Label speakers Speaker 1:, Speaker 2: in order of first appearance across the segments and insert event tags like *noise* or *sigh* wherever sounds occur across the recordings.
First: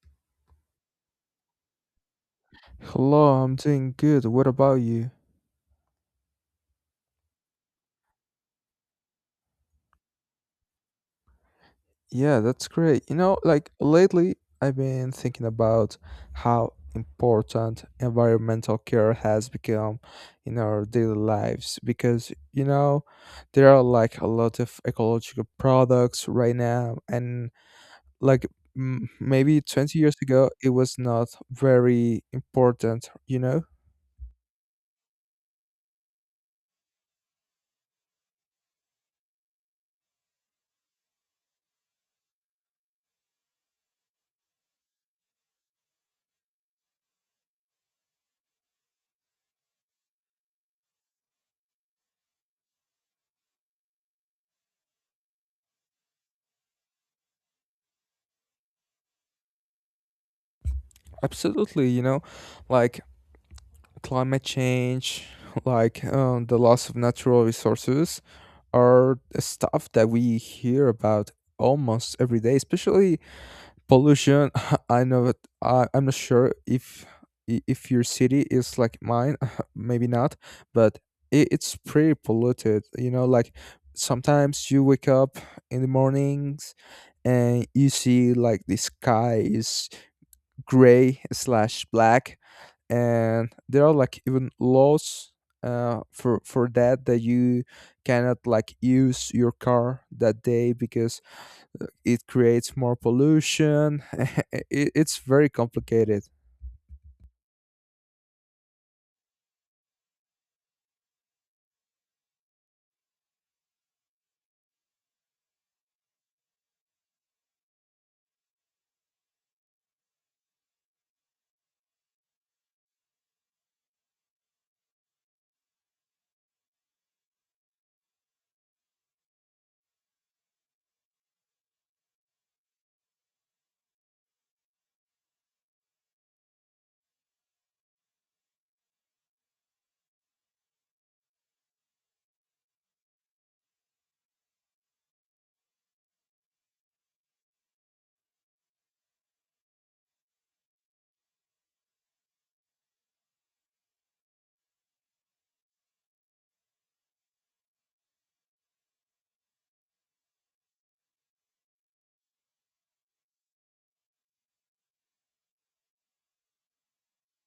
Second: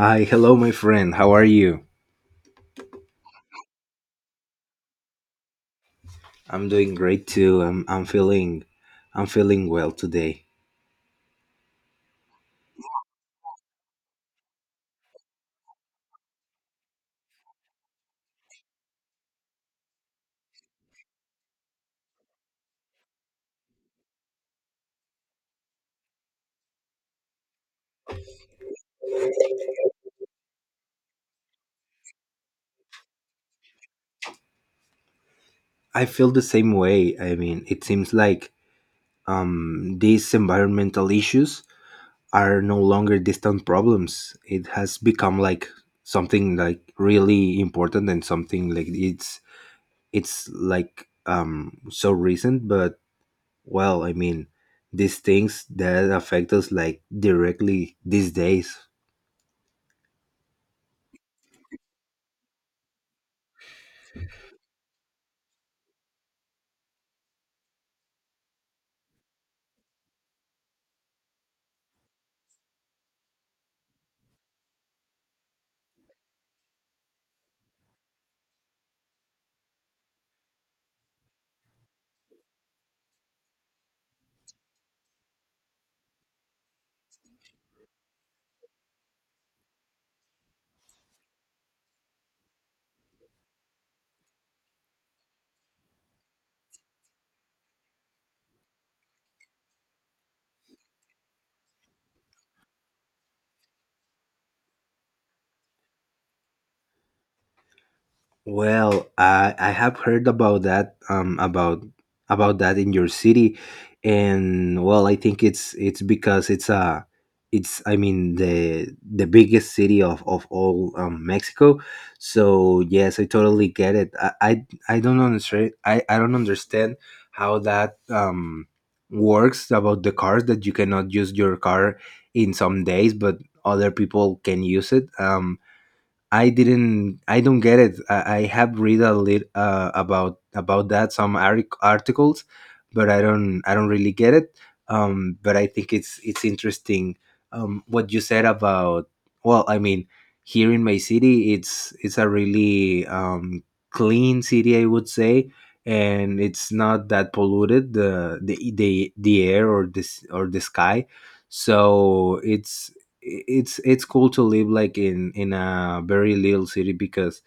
Speaker 1: Hi, hello, my friend. How are you?
Speaker 2: Hello, I'm doing good. What about you?
Speaker 1: I'm doing great too. I'm feeling I'm feeling well today.
Speaker 2: Yeah, that's great. You know, like lately, I've been thinking about how important environmental care has become in our daily lives because, there are like a lot of ecological products right now, and like maybe 20 years ago, it was not very important, you know?
Speaker 1: I feel the same way. I mean, it seems like these environmental issues are no longer distant problems. It has become like something like really important and something like it's like so recent, but well, I mean, these things that affect us like directly these days.
Speaker 2: Absolutely, like climate change, like the loss of natural resources, are stuff that we hear about almost every day. Especially pollution. *laughs* I know that I'm not sure if if your city is like mine, *laughs* maybe not, but it's pretty polluted. You know, like sometimes you wake up in the mornings and you see like the skies gray slash black, and there are like even laws for that that you cannot like use your car that day because it creates more pollution. *laughs* It's very complicated.
Speaker 1: Well, I have heard about that in your city, and well, I think it's because it's a it's I mean the biggest city of of all Mexico. So yes, I totally get it. I don't understand. I don't understand how that works about the cars that you cannot use your car in some days, but other people can use it. I didn't. I don't get it. I have read a lit about that some articles, but I don't really get it. But I think it's interesting. What you said about well, I mean, here in my city, it's a really clean city, I would say, and it's not that polluted the air or this or the sky. So it's it's cool to live like in a very little city because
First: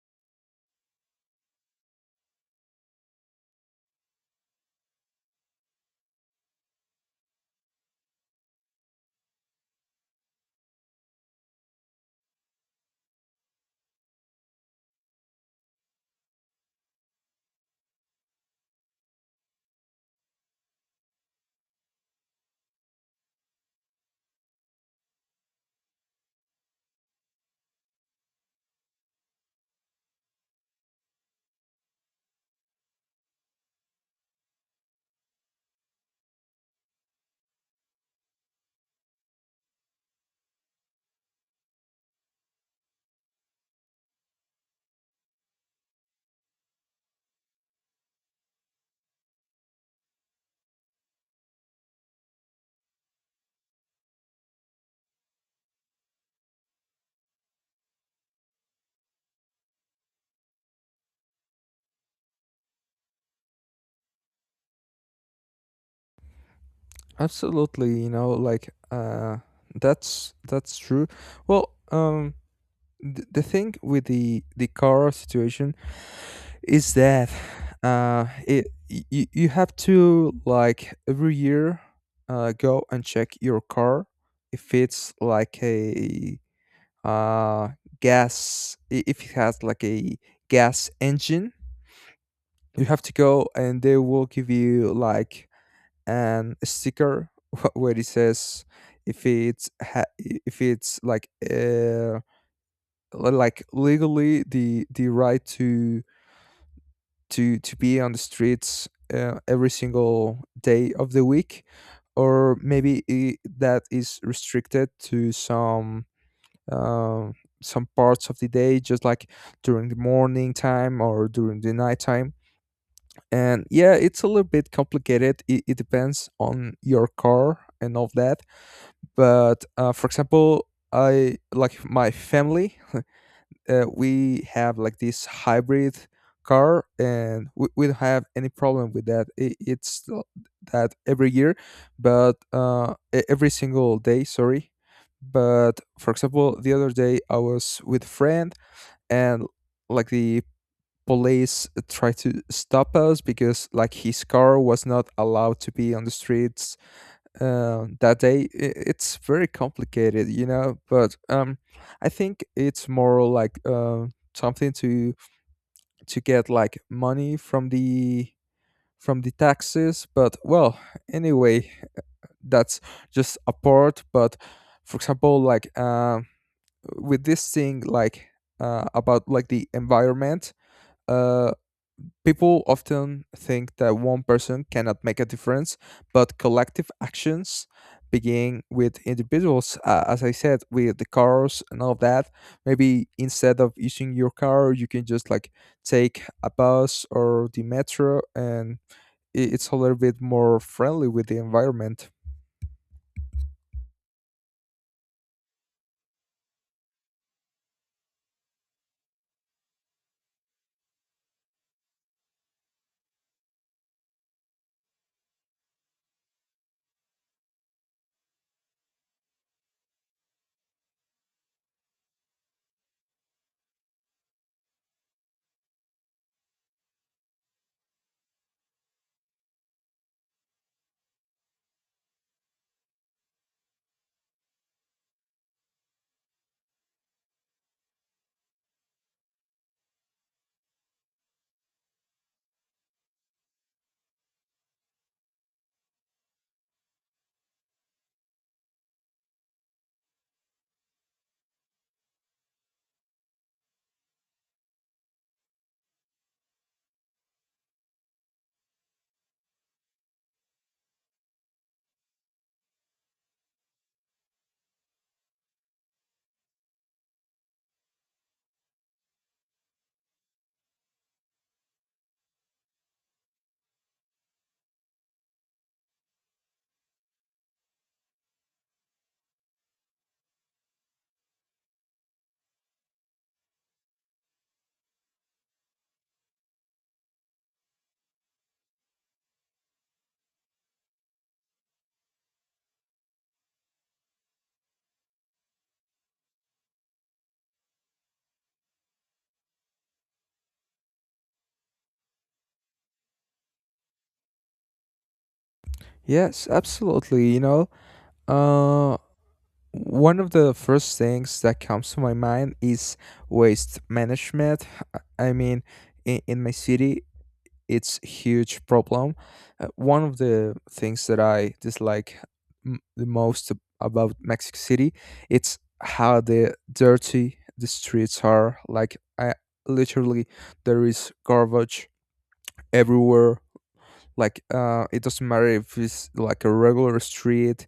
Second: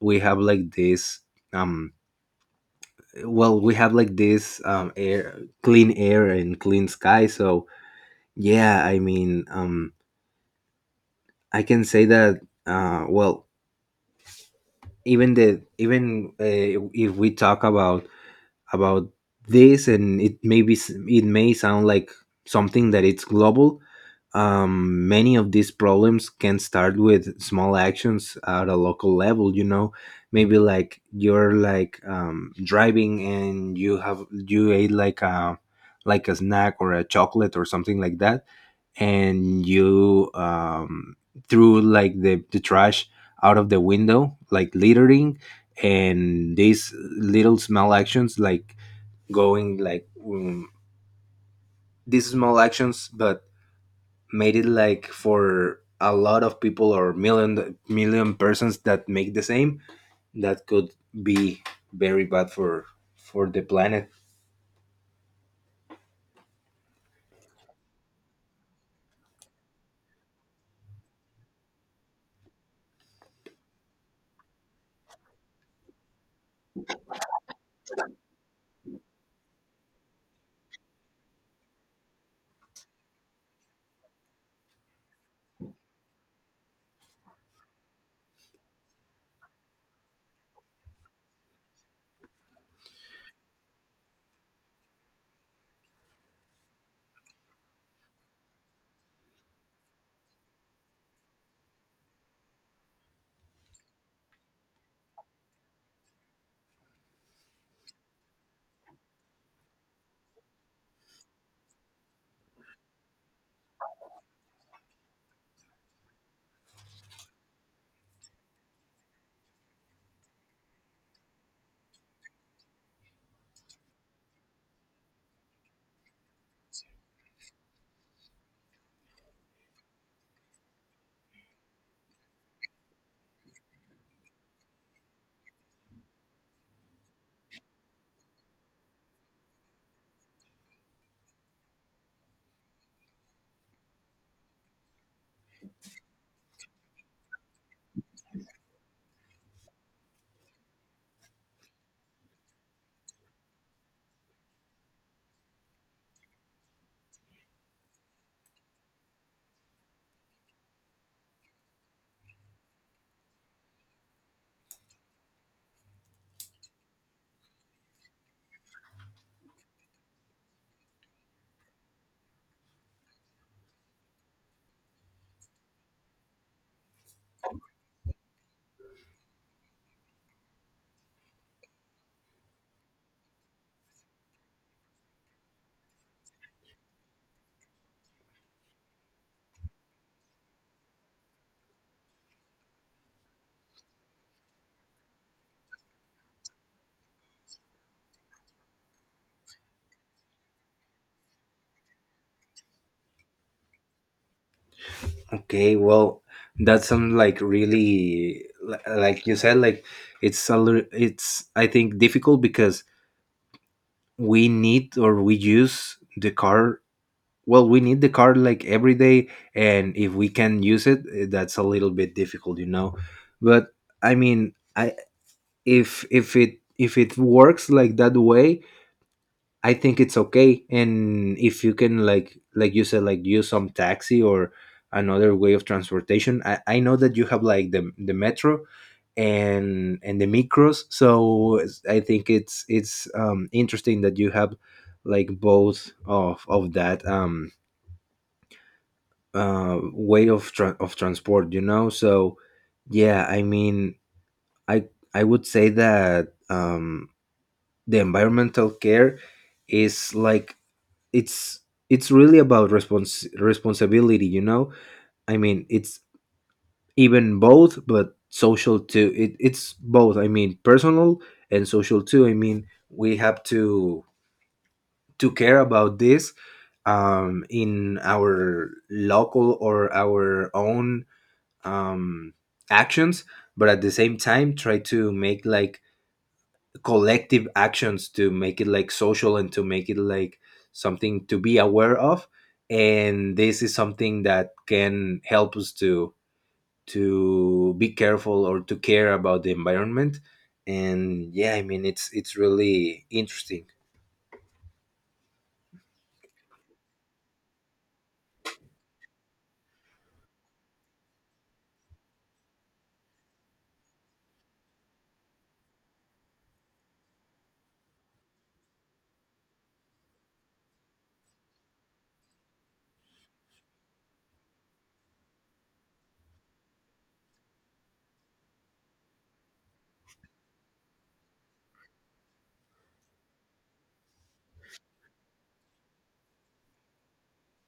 Speaker 1: we have like this um well we have like this air clean air and clean sky. So yeah, I mean, I can say that well even if we talk about this. And it may be, it may sound like something that it's global. Many of these problems can start with small actions at a local level, you know. Maybe like you're like driving and you have you ate like a snack or a chocolate or something like that, and you threw like the trash out of the window like littering. And these little small actions like going like these small actions but made it like for a lot of people or million persons that make the same, that could be very bad for the planet.
Speaker 2: Absolutely, like that's true. Well, the thing with the car situation is that it you have to, like, every year go and check your car. If it's like a uh gas, if it has like a gas engine, you have to go and they will give you like an sticker *laughs* where it says if if it's like legally the right to be on the streets every single day of the week, or maybe I that is restricted to some um, parts of the day, just like during the morning time or during the night time. And yeah, it's a little bit complicated. It depends on your car and all that, but for example, I like my family, we have like this hybrid car, and we don't have any problem with that. That every year, but every single day, sorry. But for example, the other day I was with a friend, and like the police tried to stop us because like his car was not allowed to be on the streets that day. It's very complicated, but I think it's more like something to get like money from the taxes. But well, anyway, that's just a part. But for example, like with this thing, like about like the environment. uh People often think that one person cannot make a difference, but collective actions begin with individuals. As I said, with the cars and all that, maybe instead of using your car, you can just like take a bus or the metro, and it's a little bit more friendly with the environment.
Speaker 1: Okay, well, that's some like really like you said, like it's a it's, I think, difficult because we need or we use the car. Well, we need the car like every day, and if we can use it, that's a little bit difficult, you know. But I mean, I, if it works like that way, I think it's okay. And if you can like you said, like use some taxi or another way of transportation, I know that you have like the metro and the micros. So I think it's interesting that you have like both of that way of of transport, you know. So yeah, I mean, I I would say that the environmental care is like it's it's really about responsibility, you know. I mean, it's even both, but social too. It's both. I mean, personal and social too. I mean, we have to care about this in our local or our own um, actions, but at the same time try to make like collective actions to make it like social and to make it like something to be aware of. And this is something that can help us to be careful or to care about the environment. And yeah, I mean, it's really interesting.
Speaker 2: Yes, absolutely. You know, uh, one of the first things that comes to my mind is waste management. I mean, in my city, it's huge problem. One of the things that I dislike the most about Mexico City, it's how the dirty the streets are. Like, I literally, there is garbage everywhere. Like, it doesn't matter if it's like a regular street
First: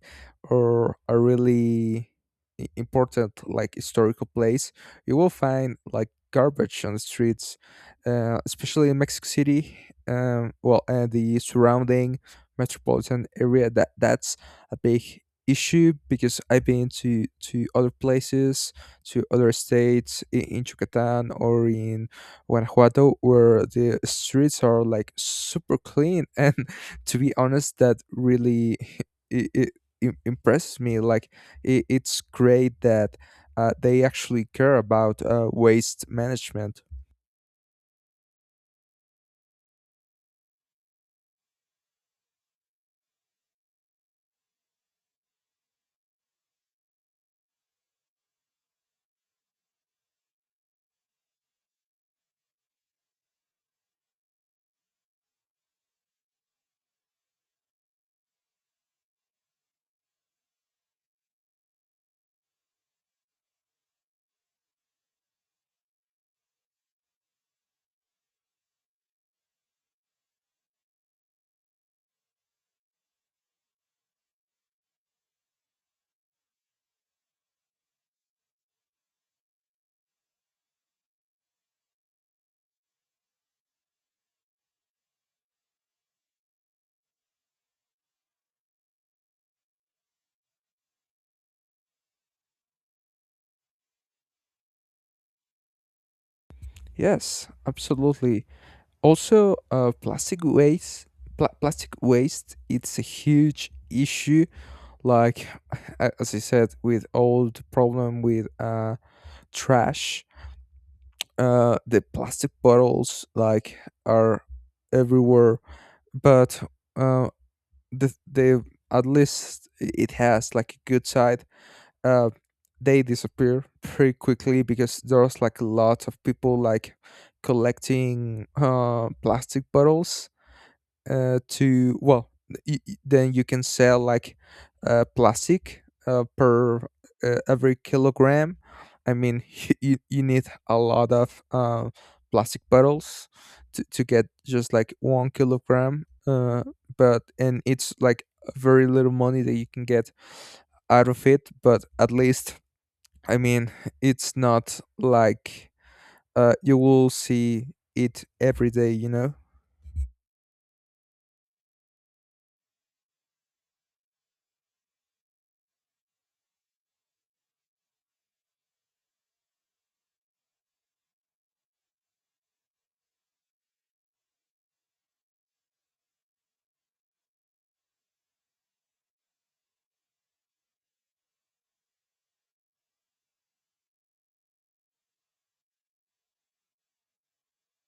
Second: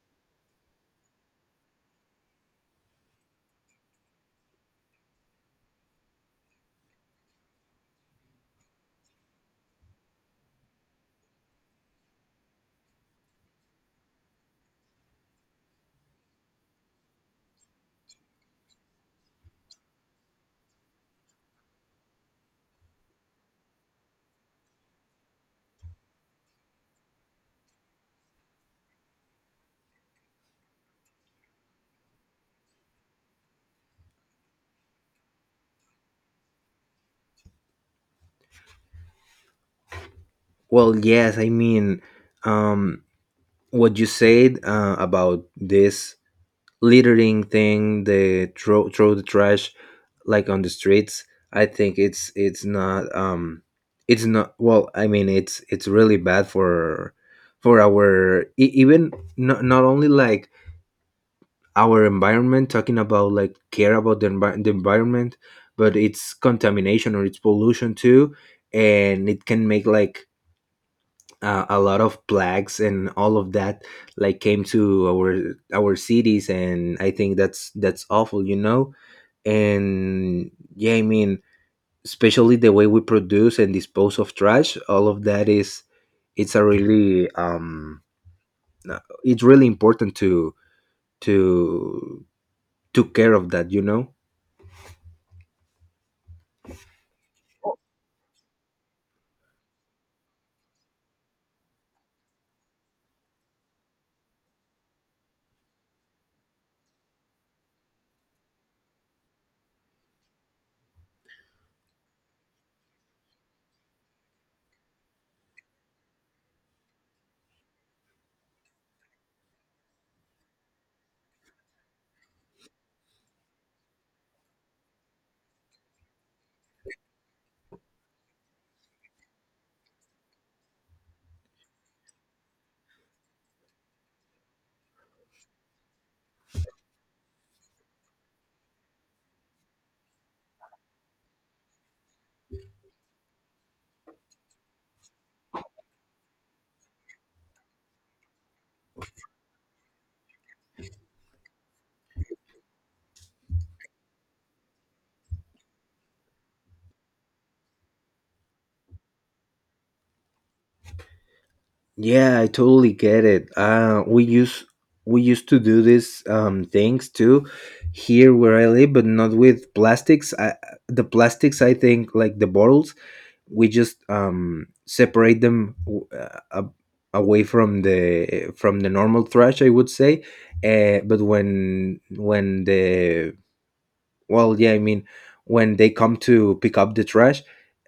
Speaker 2: or a really important, like, historical place. You will find like garbage on the streets, especially in Mexico City. Well, and the surrounding metropolitan area. That's a big issue because I've been to other places, to other states, in Yucatan or in Guanajuato, where the streets are like super clean. And *laughs* to be honest, that really *laughs* it, it, impresses me. Like it's great that they actually care about waste management.
Speaker 1: Well, yes, I mean, um what you said about this littering thing, the throw the trash like on the streets. I think it's not it's not, well, I mean, it's really bad for our even not only like our environment, talking about like care about the environment, but it's contamination or it's pollution too. And it can make like a lot of plagues and all of that like came to our cities. And I think that's awful, you know. And yeah, I mean, especially the way we produce and dispose of trash, all of that is it's a really uh, it's really important to took care of that, you know.
Speaker 2: Yes, absolutely. Also, plastic waste. Plastic waste. It's a huge issue. Like *laughs* as I said, with all the problem with trash, the plastic bottles like are everywhere. But uh, the at least it has like a good side. uh, they disappear pretty quickly because there's like lots of people like collecting plastic bottles to, well, then you can sell like plastic per every kilogram. I mean, *laughs* you need a lot of plastic bottles to get just like 1 kilogram. But and it's like very little money that you can get out of it. But at least, I mean, it's not like you will see it every day.
Speaker 1: Yeah, I totally get it. We use we used to do these things too here where I live, but not with plastics. The plastics, I think, like the bottles, we just separate them away from the normal thrash, I would say. But when the well, yeah, I mean, when they come to pick up the trash,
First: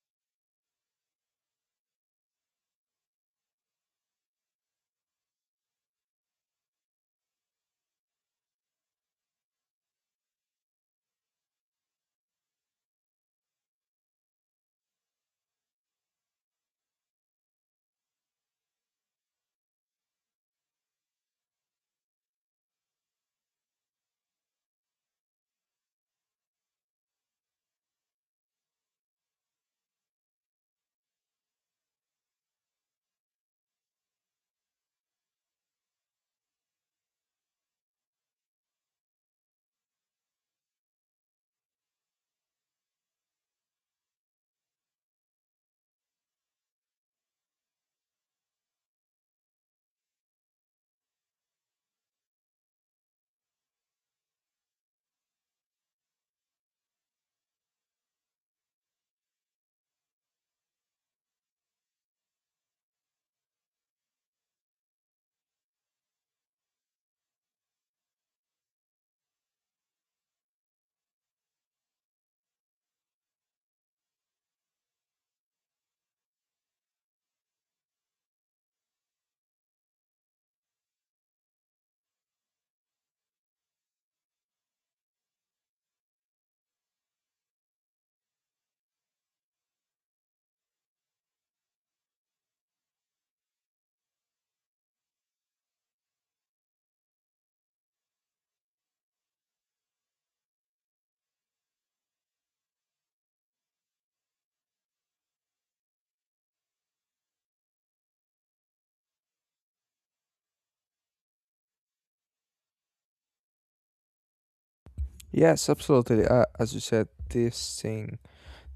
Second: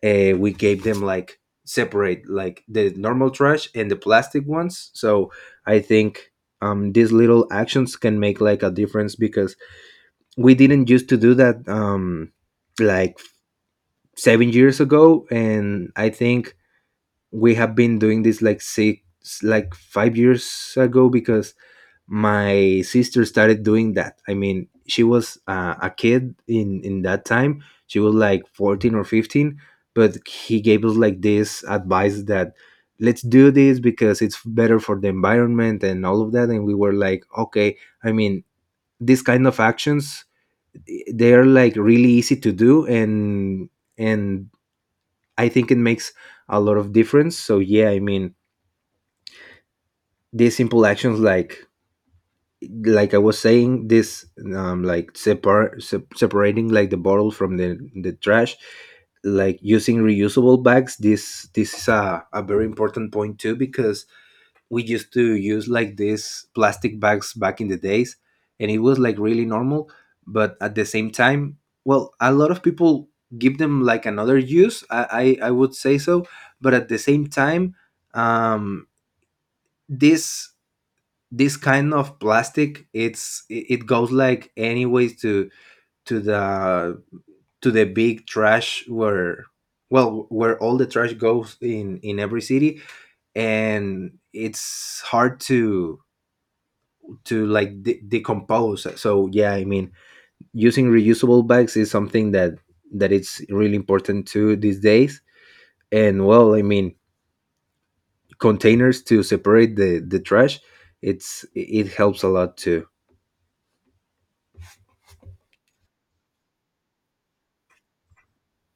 Speaker 1: we gave them like separate like the normal trash and the plastic ones. So I think these little actions can make like a difference because we didn't used to do that like 7 years ago, and I think we have been doing this like six like 5 years ago because my sister started doing that. I mean, she was a kid in that time. She was like 14 or 15, but he gave us like this advice that let's do this because it's better for the environment and all of that. And we were like, okay, I mean, these kind of actions, they are like really easy to do. And I think it makes a lot of difference. So yeah, I mean, these simple actions like I was saying, this like separating like the bottle from the trash, like using reusable bags. This is a very important point too, because we used to use like these plastic bags back in the days, and it was like really normal. But at the same time, well, a lot of people give them like another use, I would say. So but at the same time, um this this kind of plastic, it's it it goes like anyways to the to the big trash where well, where all the trash goes in every city. And it's hard to like decompose. So yeah, I mean, using reusable bags is something that that it's really important too these days. And well, I mean, containers to separate the trash, it's it helps a lot too.
Speaker 2: Yes, absolutely. As you said, this thing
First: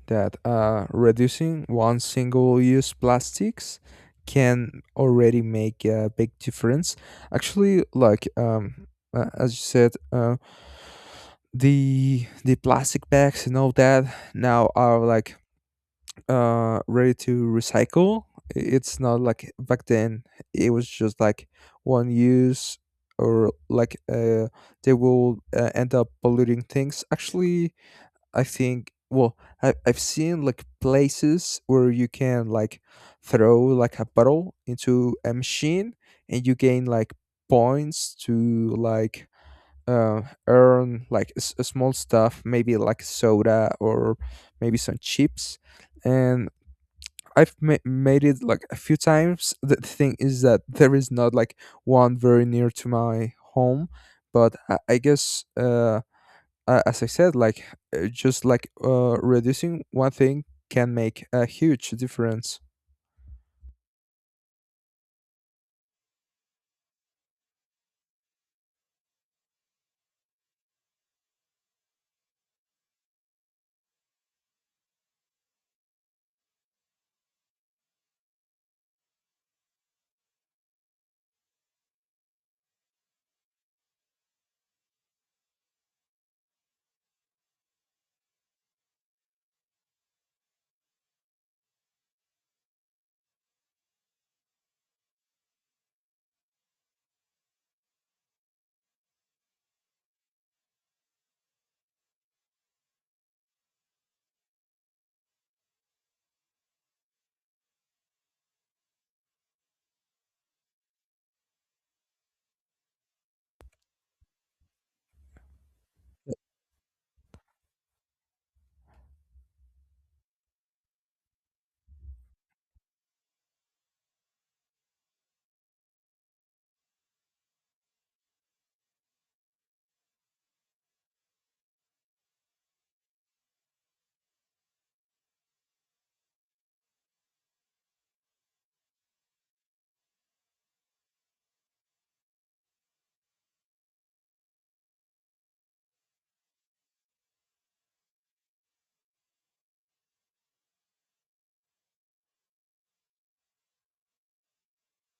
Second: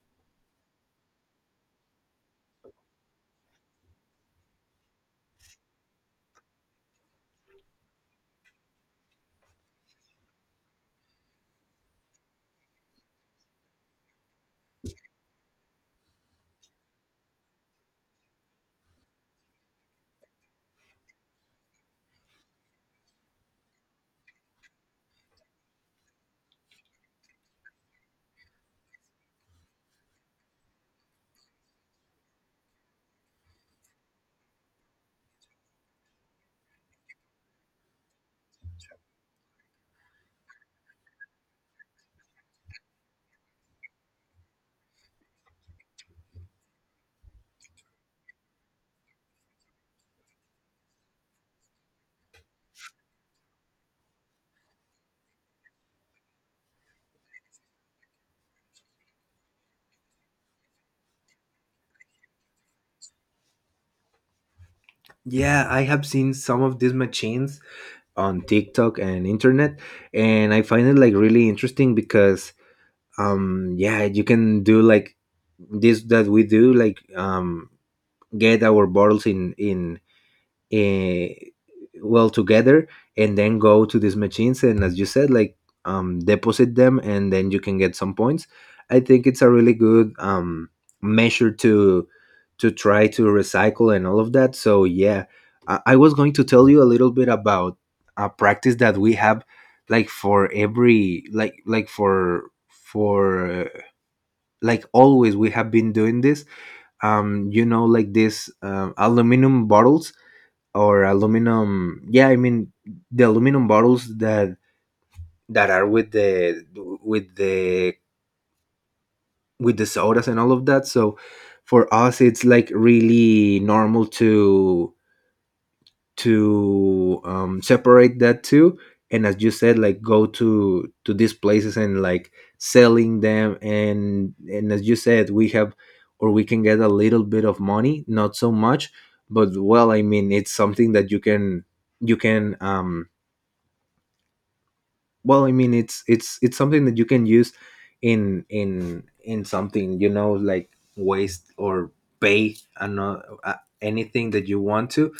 Speaker 2: that reducing one single use plastics can already make a big difference. Actually, like as you said, the plastic bags and all that now are like ready to recycle. It's not like back then. It was just like one use, or like they will end up polluting things. Actually, I think, well, I've seen like places where you can like throw like a bottle into a machine and you gain like points to like earn like a small stuff, maybe like soda or maybe some chips. And I've made it like a few times. The thing is that there is not like one very near to my home, but I guess. As I said, like just like reducing one thing can make a huge difference.
Speaker 1: Yeah, I have seen some of these machines on TikTok and internet, and I find it like really interesting because yeah, you can do like this that we do like get our bottles in uh, well, together, and then go to these machines and, as you said, like deposit them, and then you can get some points. I think it's a really good measure to try to recycle and all of that. So yeah, I was going to tell you a little bit about a practice that we have like for every like for for like always we have been doing this you know, like this aluminum bottles or aluminum. Yeah, I mean, the aluminum bottles that that are with the with the with the sodas and all of that. So for us it's like really normal to separate that too, and as you said, like go to these places and like selling them. And as you said, we have or we can get a little bit of money, not so much, but well, I mean, it's something that you can well, I mean, it's it's something that you can use in something, you know, like waste or pay and uh, anything that you want to.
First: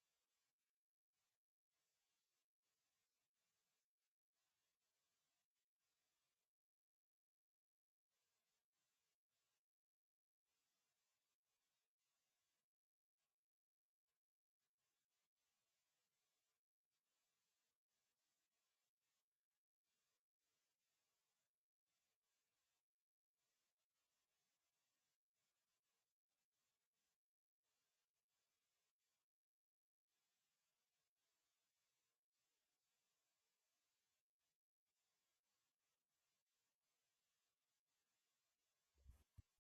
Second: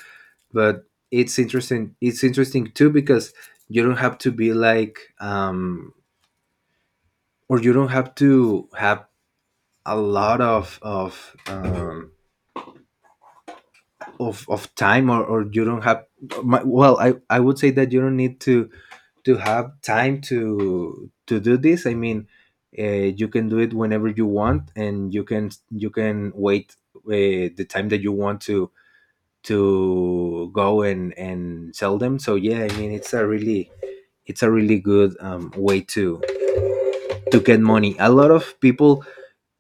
Speaker 1: But it's interesting, it's interesting too because you don't have to be like or you don't have to have a lot of of time or you don't have well I would say that you don't need to have time to do this. I mean, you can do it whenever you want, and you can wait the time that you want to go and sell them. So yeah, I mean, it's a really good way to get money. A lot of people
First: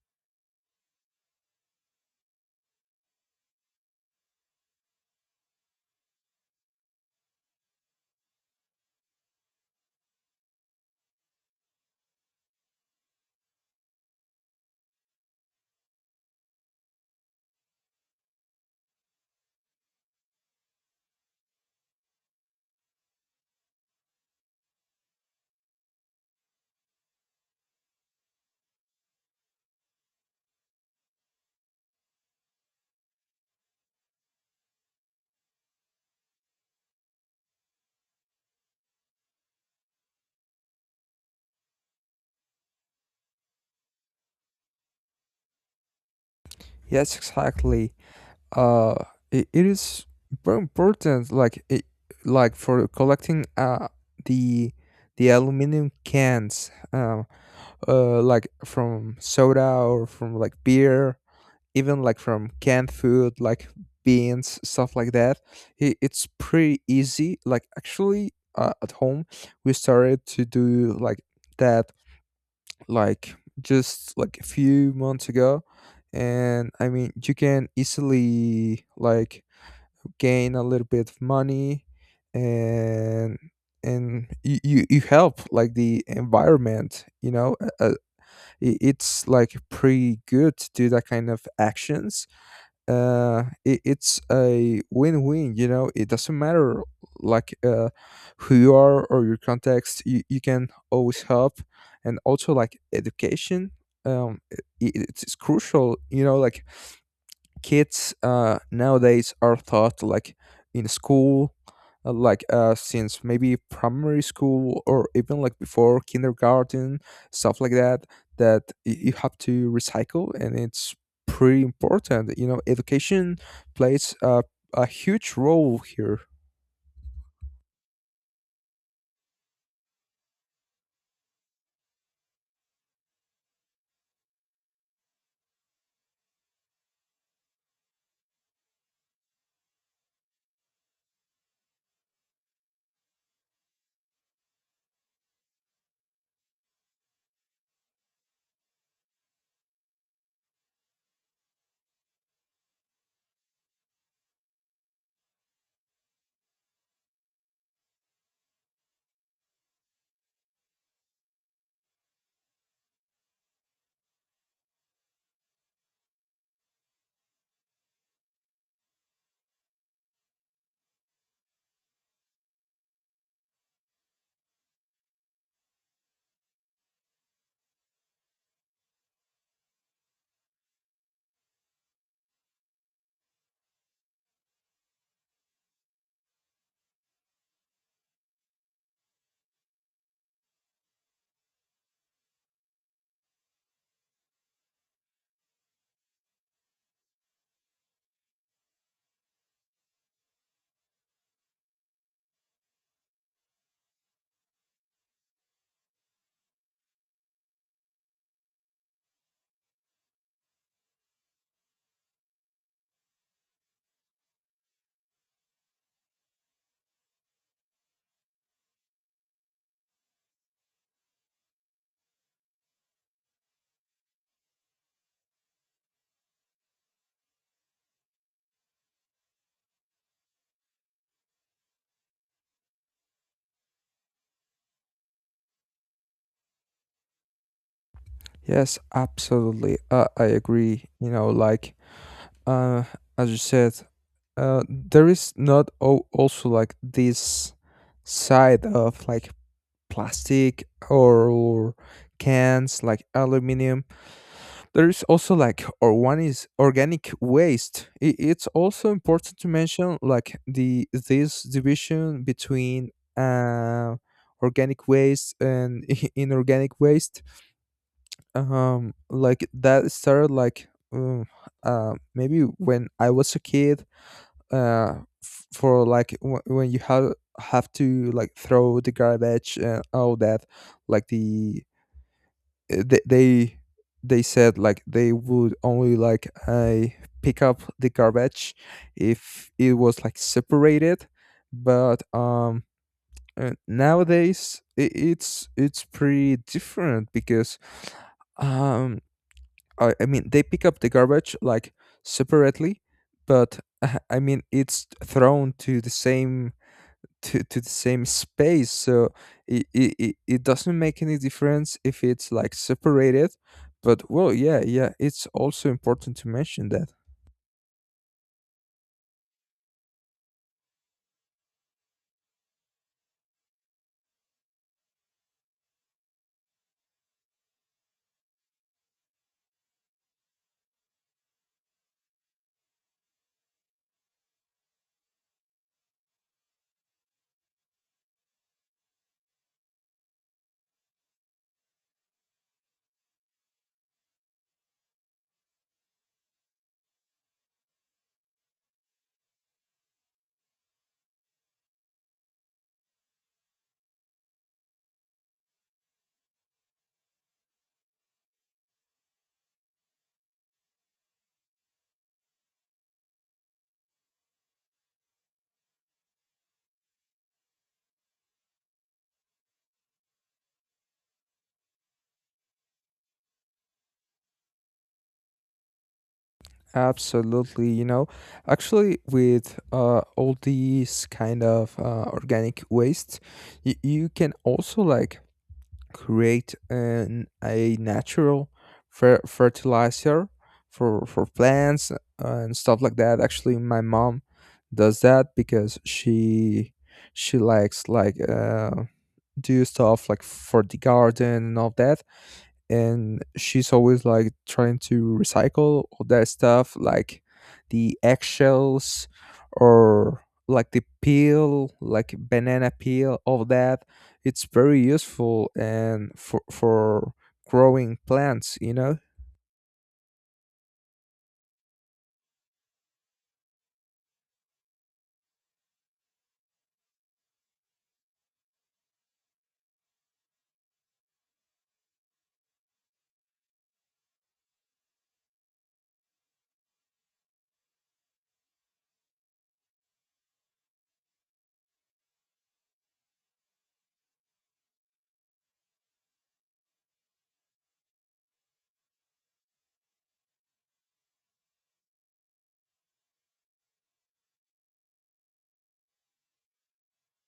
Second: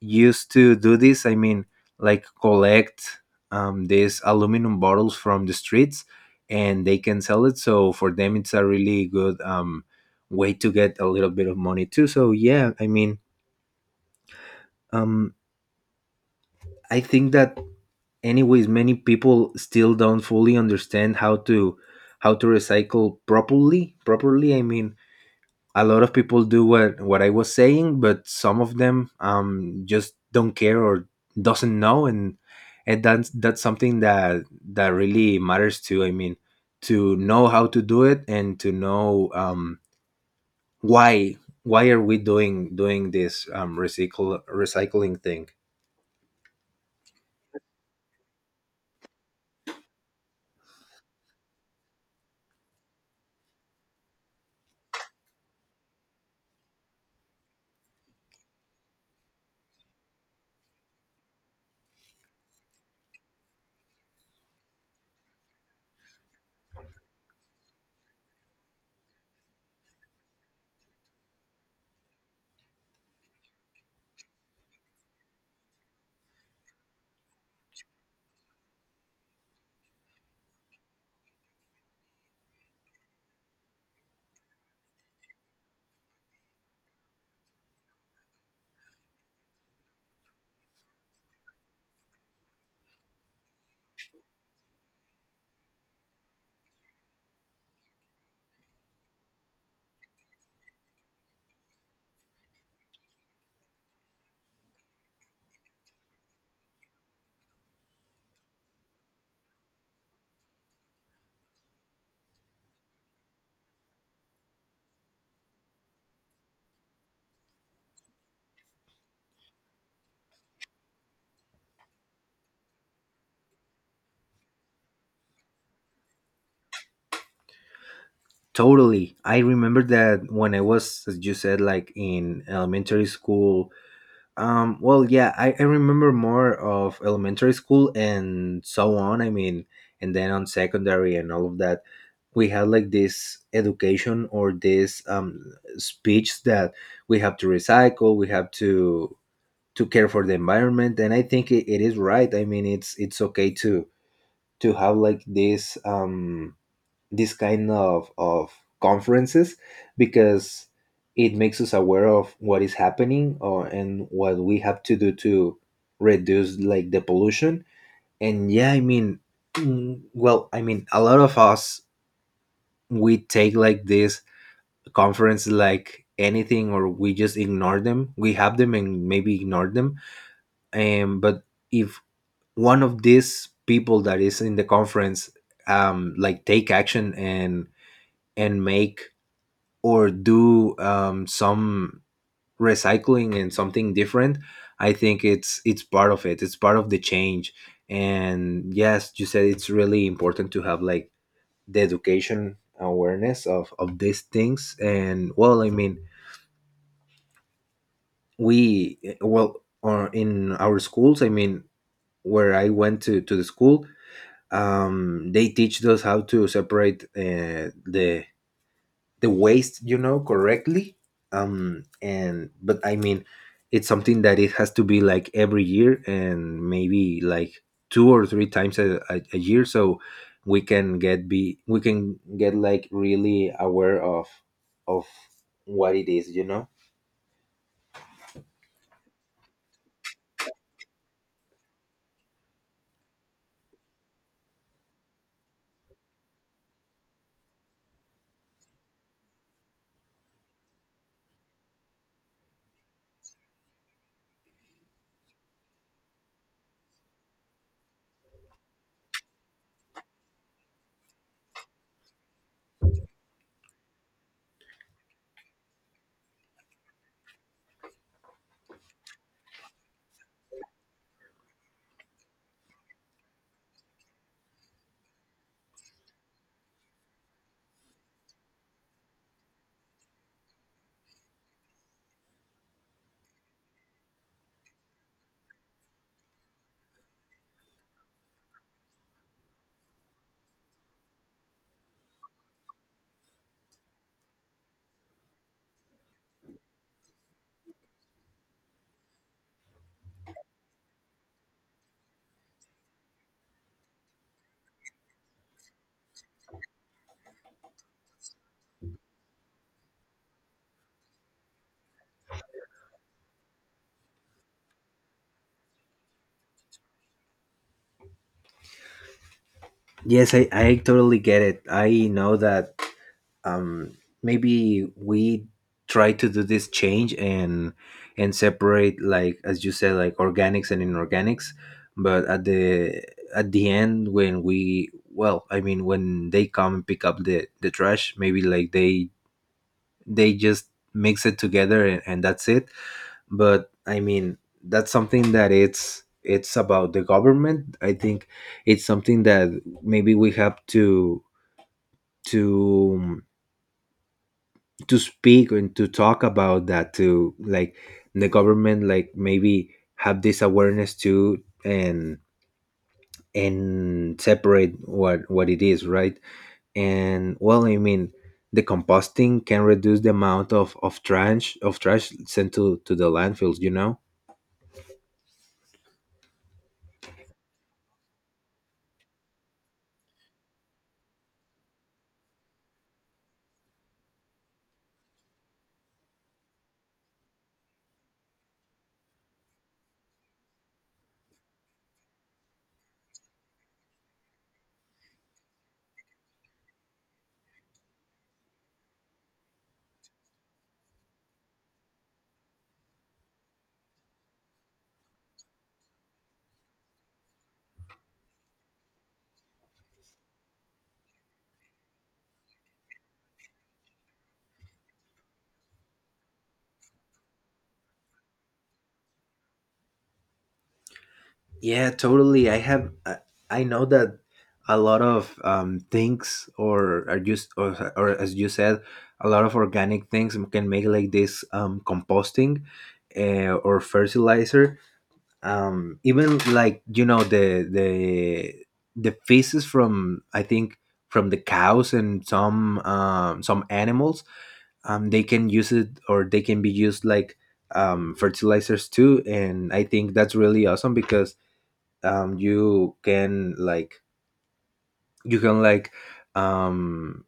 Speaker 1: used to do this. I mean, like collect these aluminum bottles from the streets, and they can sell it. So for them, it's a really good way to get a little bit of money too. So yeah, I mean, um, I think that anyways, many people still don't fully understand how to recycle properly. Properly, I mean, a lot of people do what I was saying, but some of them just don't care or doesn't know. And that's something that that really matters too. I mean, to know how to do it and to know why why are we doing this recycle recycling thing.
Speaker 2: Yes, exactly. Uh, it is very important. Like it, like for collecting the the aluminum cans, like from soda or from like beer, even like from canned food like beans, stuff like that. It's pretty easy. Like, actually, at home we started to do like that, like just like a few months ago, and I mean, you can easily like gain a little bit of money. And you help like the environment, it's like pretty good to do that kind of actions. It's a win-win, it doesn't matter like who you are or your context. You can always help. And also, like education, um it, it's crucial, like, kids nowadays are taught like in school, like, since maybe primary school or even like before kindergarten, stuff like that, that you have to recycle, and it's pretty important. Education plays a huge role here.
Speaker 1: Totally, I remember that when I was, as you said, like in elementary school. I remember more of elementary school and so on. I mean, and then on secondary and all of that, we had like this education or this speech that we have to recycle, we have to care for the environment, and I think it is right. I mean, it's okay to have like this this kind of conferences because it makes us aware of what is happening or, and what we have to do to reduce like the pollution. And yeah, I mean, well, I mean, a lot of us, we take like this conference like anything, or we just ignore them, we have them and maybe ignore them. But if one of these people that is in the conference like take action and make or do some recycling and something different, I think it's part of it, it's part of the change. And yes, you said it's really important to have like the education awareness of these things. And well, I mean, we, well, or in our schools, I mean, where I went to the school, they teach us how to separate the waste, you know, correctly. And but I mean, it's something that it has to be like every year and maybe like two or three times a year, so we can get be we can get like really aware of what it is, you know.
Speaker 2: Yes, absolutely. I agree. You know, like, uh, as you said, there is not also like this side of like plastic or cans like aluminum. There is also like, or one is organic waste. It's also important to mention like the this division between uh organic waste and *laughs* inorganic waste. Like that started like, maybe when I was a kid, uh for like, when you have to like throw the garbage and all that. Like uh, th- they they said like they would only, like, I pick up the garbage if it was like separated. But nowadays I it's pretty different because um I mean, they pick up the garbage like separately, but *laughs* I mean, it's thrown to the same, to the same space. So it doesn't make any difference if it's like separated, but well, yeah, yeah, it's also important to mention that.
Speaker 1: Yes, I totally get it. I know that, um, maybe we try to do this change and separate, like as you said, like organics and inorganics, but at the end when we, well, I mean, when they come and pick up the trash, maybe like they just mix it together, and that's it. But I mean, that's something that it's about the government, I think. It's something that maybe we have to um, to speak and to talk about that to like the government, like maybe have this awareness too, and separate what it is, right. And well, I mean, the composting can reduce the amount of trash sent to the landfills, you know.
Speaker 2: Absolutely, actually with all these kind of organic waste, you can also like create a natural fertilizer for plants, and stuff like that. Actually, my mom does that because she likes, like, do stuff like for the garden and all that, and she's always like trying to recycle all that stuff like the eggshells, or like the peel, like banana peel, all that. It's very useful and for growing plants.
Speaker 1: Yeah, totally. I have. I know that a lot of things, or are just, or as you said, a lot of organic things can make like this composting or fertilizer. Even like, you know, the feces from, I think, from the cows and some animals, they can use it or they can be used like fertilizers too. And I think that's really awesome because um you can like you can like um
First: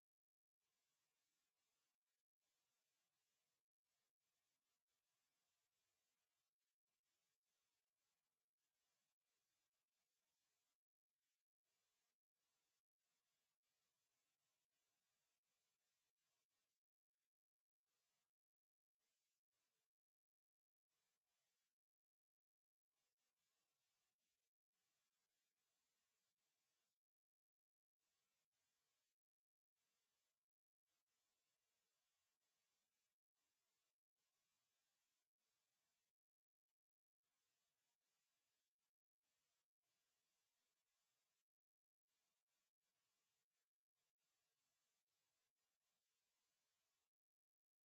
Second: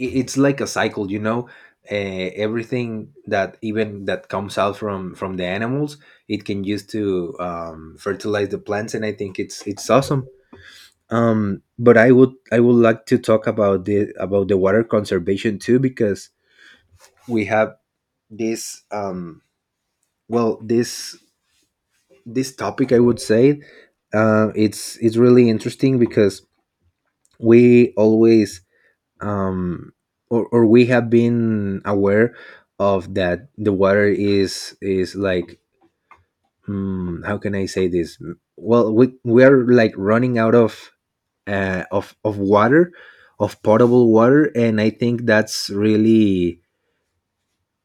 Speaker 1: it's like a cycle, you know. Everything that even that comes out from the animals, it can use to fertilize the plants, and I think it's awesome. But I would like to talk about the water conservation too, because we have this well this topic, I would say, it's really interesting because we always um, or we have been aware of that the water is like, how can I say this? Well, we are like running out of water, of potable water, and I think that's really,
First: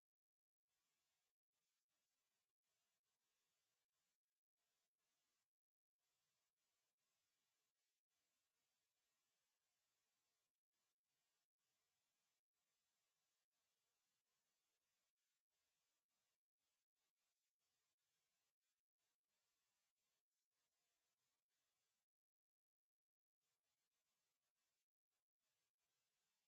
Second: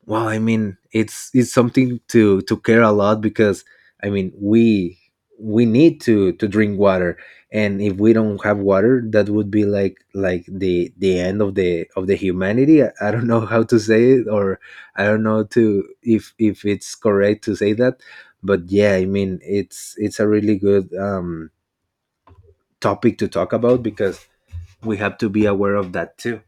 Speaker 1: well, I mean, it's something to care a lot, because I mean, we need to drink water, and if we don't have water, that would be like the end of the humanity. I don't know how to say it, or I don't know to if it's correct to say that, but yeah, I mean, it's a really good topic to talk about because we have to be aware of that too.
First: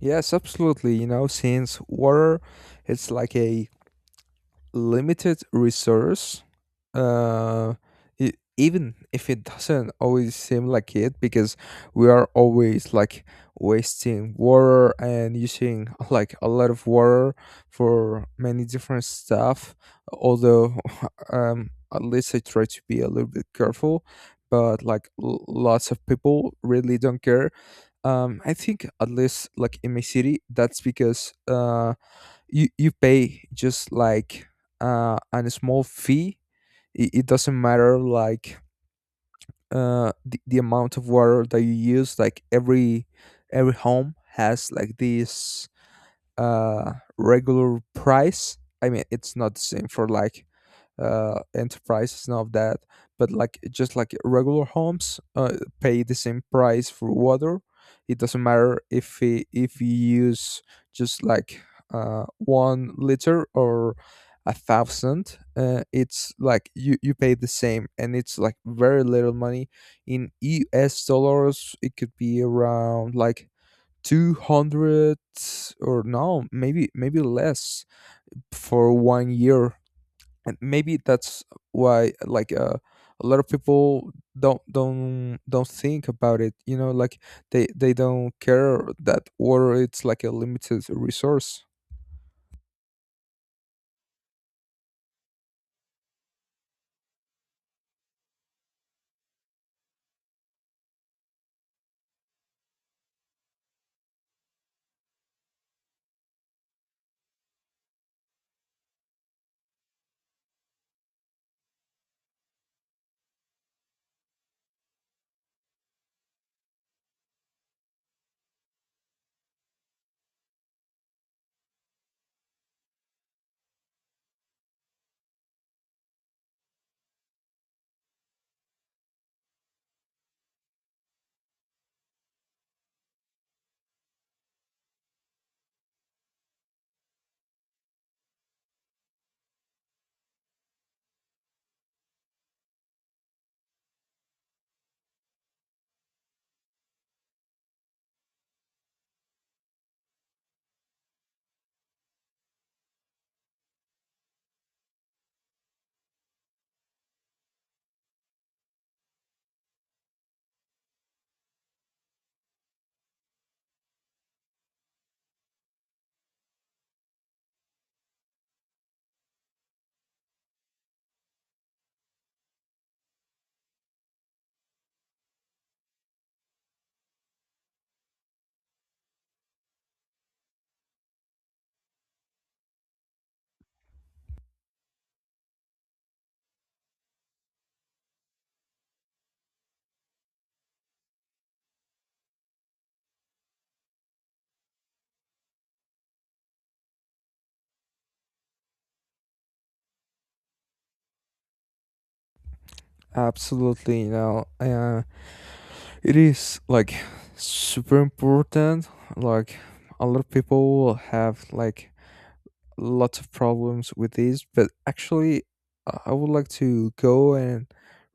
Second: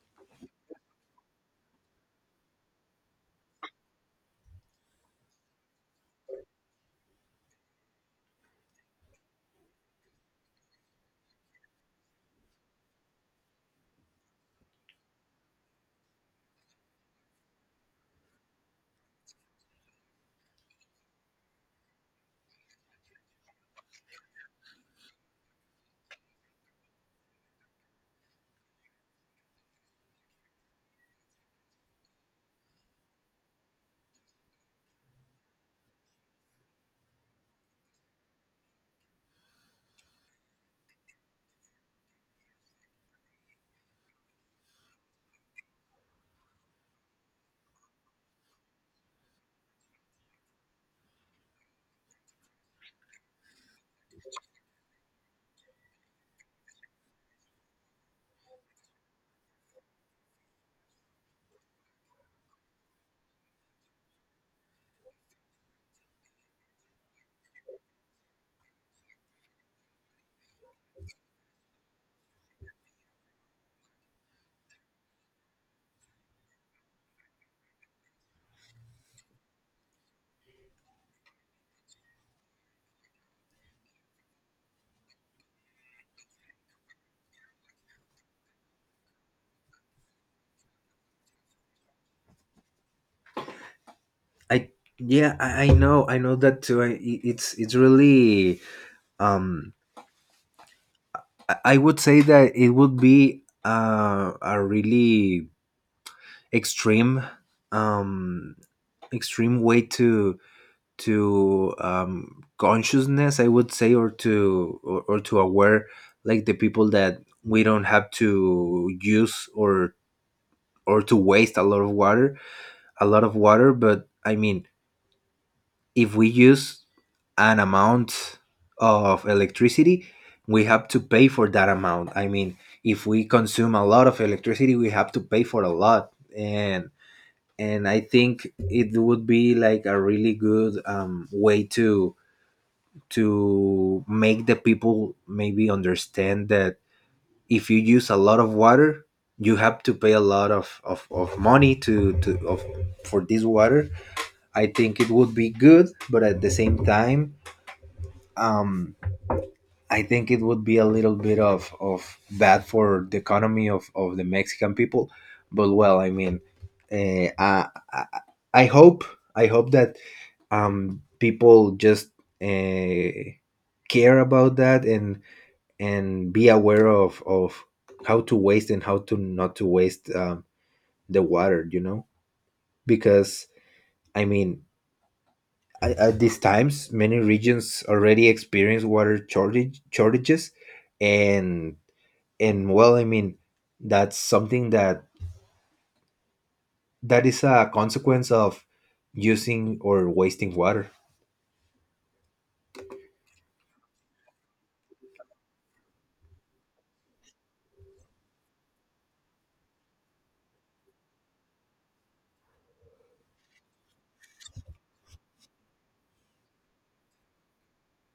Speaker 2: Yes, absolutely. Since water it's like a limited resource, uh, even if it doesn't always seem like it, because we are always like wasting water and using *laughs* like a lot of water for many different stuff. Although *laughs* at least I try to be a little bit careful, but like, lots of people really don't care. I think, at least like in my city, that's because you pay just like uh, a small fee. It doesn't matter, like the amount of water that you use. Like every home has like this uh regular price. I mean, it's not the same for like, enterprises and all of that, but, like, just like regular homes pay the same price for water. It doesn't matter, if if you use just like 1 liter or 1,000. It's like you, pay the same, and it's like very little money. In US dollars, it could be around like 200, or no, maybe less for one year. And maybe that's why, like, a lot of people don't think about it. Like they don't care that water it's like a limited resource.
Speaker 1: I yeah, I know, I know that too. I, it's really um I would say that it would be a really extreme um extreme way to consciousness, I would say, or to or to aware like the people that we don't have to use or to waste a lot of water, a lot of water. But I mean, if we use an amount of electricity, we have to pay for that amount. I mean, if we consume a lot of electricity, we have to pay for a lot. And and I think it would be like a really good way to make the people maybe understand that if you use a lot of water, you have to pay a lot of money to of for this water. I think it would be good, but at the same time, um, I think it would be a little bit of bad for the economy of the Mexican people. But well, I mean, uh, I, I I hope I hope that people just uh, care about that and be aware of how to waste and how to not to waste the water. You know, because I mean, at these times, many regions already experience water shortage, shortages, and and well, I mean, that's something that that is a consequence of using or wasting water.
Speaker 2: Absolutely, it is like super important. Like, a lot of people have like lots of problems with these, but actually, I would like to go and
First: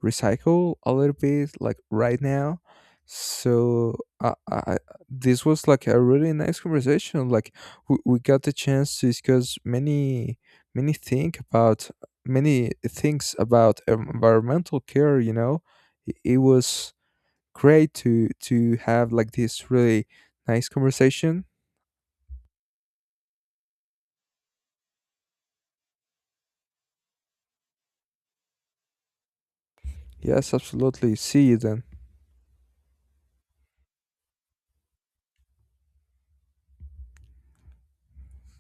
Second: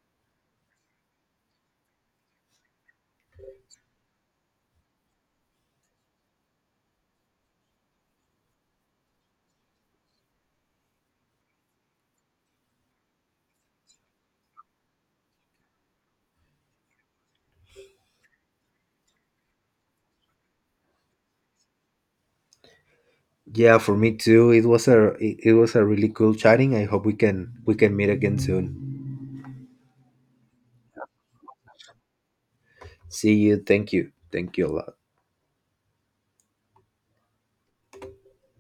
Speaker 2: recycle a little bit, like right now. So, I, I, this was like a really nice conversation. Like, we got the chance to discuss many think about many things about environmental care. You know, it was great to have like this really nice conversation.
Speaker 1: Yeah, for me too. It was a it was a really cool chatting. I hope we can meet again soon.
Speaker 2: Yes, absolutely. See you then.
Speaker 1: See you. Thank you. Thank you a lot.